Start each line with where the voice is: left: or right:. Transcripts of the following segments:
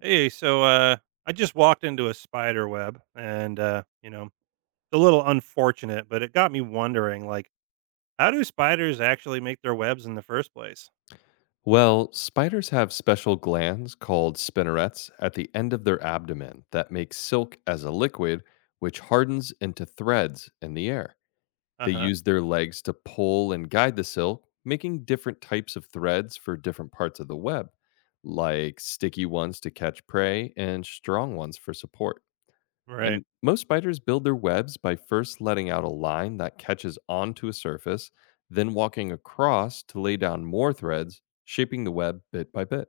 right: Hey, I just walked into a spider web, and a little unfortunate, but it got me wondering, like, how do spiders actually make their webs in the first place?
left: Well, spiders have special glands called spinnerets at the end of their abdomen that make silk as a liquid, which hardens into threads in the air.
right: Uh
left: They
right: huh.
left: use their legs to pull and guide the silk, making different types of threads for different parts of the web, like sticky ones to catch prey and strong ones for support.
right: Right.
left: And most spiders build their webs by first letting out a line that catches onto a surface, then walking across to lay down more threads, shaping the web bit by bit.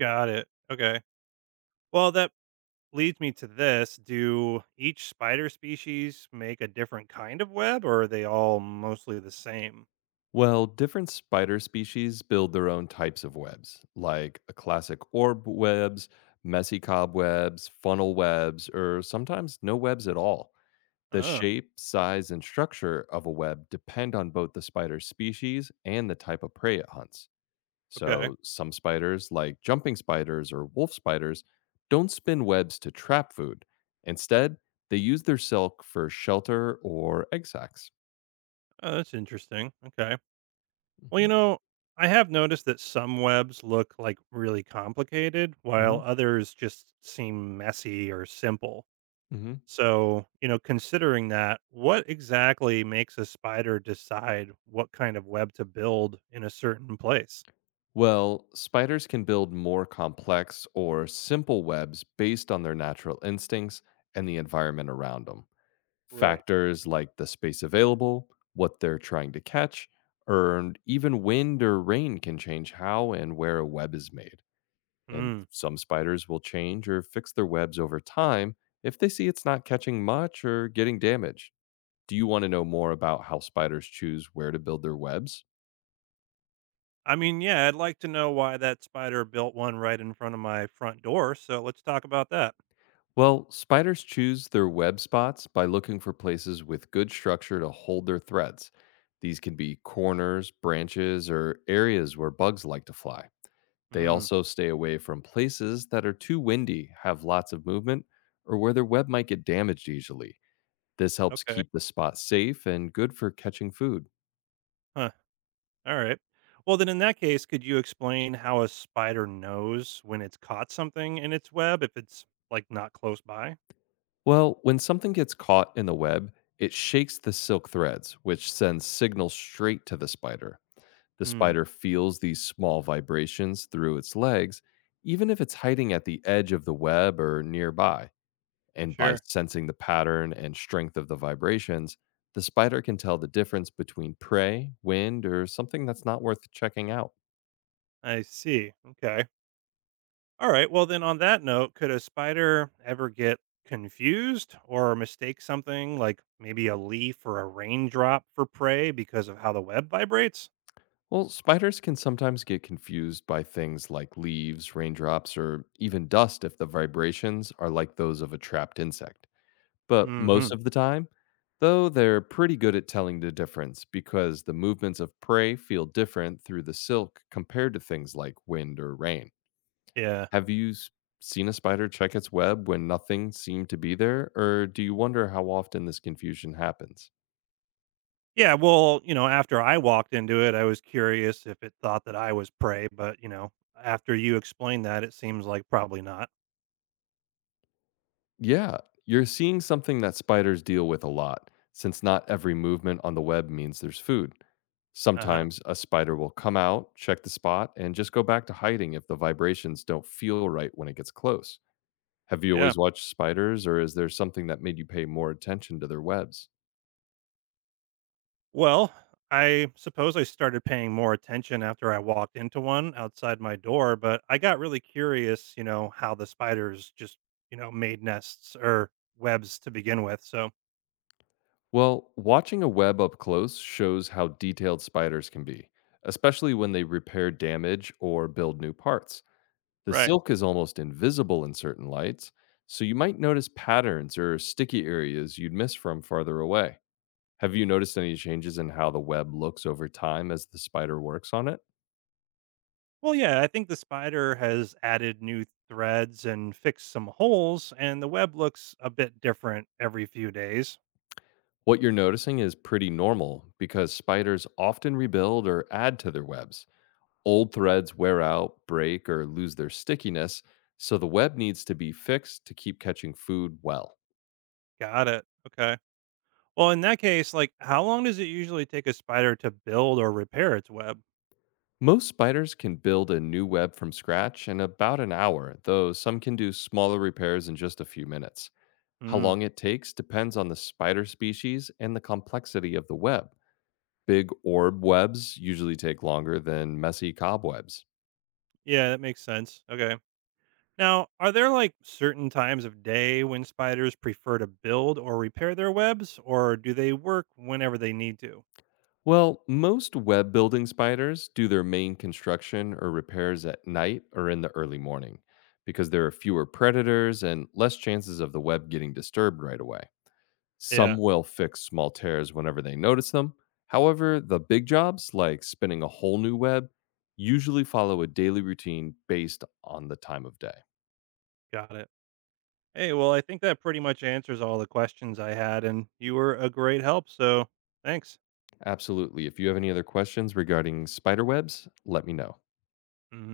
right: Got it. Okay. Well, that leads me to this: Do each spider species make a different kind of web, or are they all mostly the same?
left: Well, different spider species build their own types of webs, like a classic orb webs, messy cobwebs, funnel webs, or sometimes no webs at all. The
right: Oh,
left: shape, size, and structure of a web depend on both the spider species and the type of prey it hunts.
right: okay.
left: So, some spiders, like jumping spiders or wolf spiders, don't spin webs to trap food. Instead, they use their silk for shelter or egg sacs.
right: Oh, that's interesting. Okay. Well,
left: Mhm,
right: I have noticed that some webs look like really complicated while
left: mhm,
right: others just seem messy or simple.
left: mhm.
right: So, considering that, what exactly makes a spider decide what kind of web to build in a certain place?
left: Well, spiders can build more complex or simple webs based on their natural instincts and the environment around them.
right: Right.
left: Factors like the space available, what they're trying to catch, and even wind or rain can change how and where a web is made. And
right: Mm.
left: some spiders will change or fix their webs over time if they see it's not catching much or getting damaged. Do you want to know more about how spiders choose where to build their webs?
right: I mean, yeah, I'd like to know why that spider built one right in front of my front door. So let's talk about that.
left: Well, spiders choose their web spots by looking for places with good structure to hold their threads. These can be corners, branches, or areas where bugs like to fly. They
right: Mm.
left: also stay away from places that are too windy, have lots of movement, or where their web might get damaged easily. This helps
right: Okay.
left: keep the spot safe and good for catching food.
right: Huh. All right. Well, then in that case, could you explain how a spider knows when it's caught something in its web if it's like not close by?
left: Well, when something gets caught in the web, it shakes the silk threads, which sends signals straight to the spider. The
right: Hmm.
left: spider feels these small vibrations through its legs, even if it's hiding at the edge of the web or nearby. And by
right: Sure.
left: sensing the pattern and strength of the vibrations, the spider can tell the difference between prey, wind, or something that's not worth checking out.
right: I see. Okay. All right. Well, then on that note, could a spider ever get confused or mistake something like maybe a leaf or a raindrop for prey because of how the web vibrates?
left: Well, spiders can sometimes get confused by things like leaves, raindrops, or even dust if the vibrations are like those of a trapped insect. But
right: Mm
left: most
right: hmm.
left: of the time, though, they're pretty good at telling the difference because the movements of prey feel different through the silk compared to things like wind or rain.
right: Yeah.
left: Have you s- Seen a spider check its web when nothing seemed to be there, or do you wonder how often this confusion happens?
right: Yeah, well, after I walked into it, I was curious if it thought that I was prey, but, after you explained that, it seems like probably not.
left: Yeah, you're seeing something that spiders deal with a lot, since not every movement on the web means there's food.
right: Uh-huh.
left: Sometimes a spider will come out, check the spot, and just go back to hiding if the vibrations don't feel right when it gets close. Have you
right: Yeah.
left: always watched spiders, or is there something that made you pay more attention to their webs?
right: Well, I suppose I started paying more attention after I walked into one outside my door, but I got really curious, how the spiders just, made nests or webs to begin with. So,
left: Well, watching a web up close shows how detailed spiders can be, especially when they repair damage or build new parts. The
right: right.
left: silk is almost invisible in certain lights, so you might notice patterns or sticky areas you'd miss from farther away. Have you noticed any changes in how the web looks over time as the spider works on it?
right: Well, yeah, I think the spider has added new threads and fixed some holes, and the web looks a bit different every few days.
left: What you're noticing is pretty normal because spiders often rebuild or add to their webs. Old threads wear out, break, or lose their stickiness, so the web needs to be fixed to keep catching food well.
right: Got it. Okay. Well, in that case, like, how long does it usually take a spider to build or repair its web?
left: Most spiders can build a new web from scratch in about an hour, though some can do smaller repairs in just a few minutes. How
right: Hmm.
left: long it takes depends on the spider species and the complexity of the web. Big orb webs usually take longer than messy cobwebs.
right: Yeah, that makes sense. Okay. Now, are there like certain times of day when spiders prefer to build or repair their webs, or do they work whenever they need to?
left: Well, most web building spiders do their main construction or repairs at night or in the early morning because there are fewer predators and less chances of the web getting disturbed right away.
right: Yeah,
left: Some will fix small tears whenever they notice them. However, the big jobs, like spinning a whole new web, usually follow a daily routine based on the time of day.
right: got it. Hey, well, I think that pretty much answers all the questions I had, and you were a great help. So thanks.
left: Absolutely. If you have any other questions regarding spider webs, let me know.
right: Mm.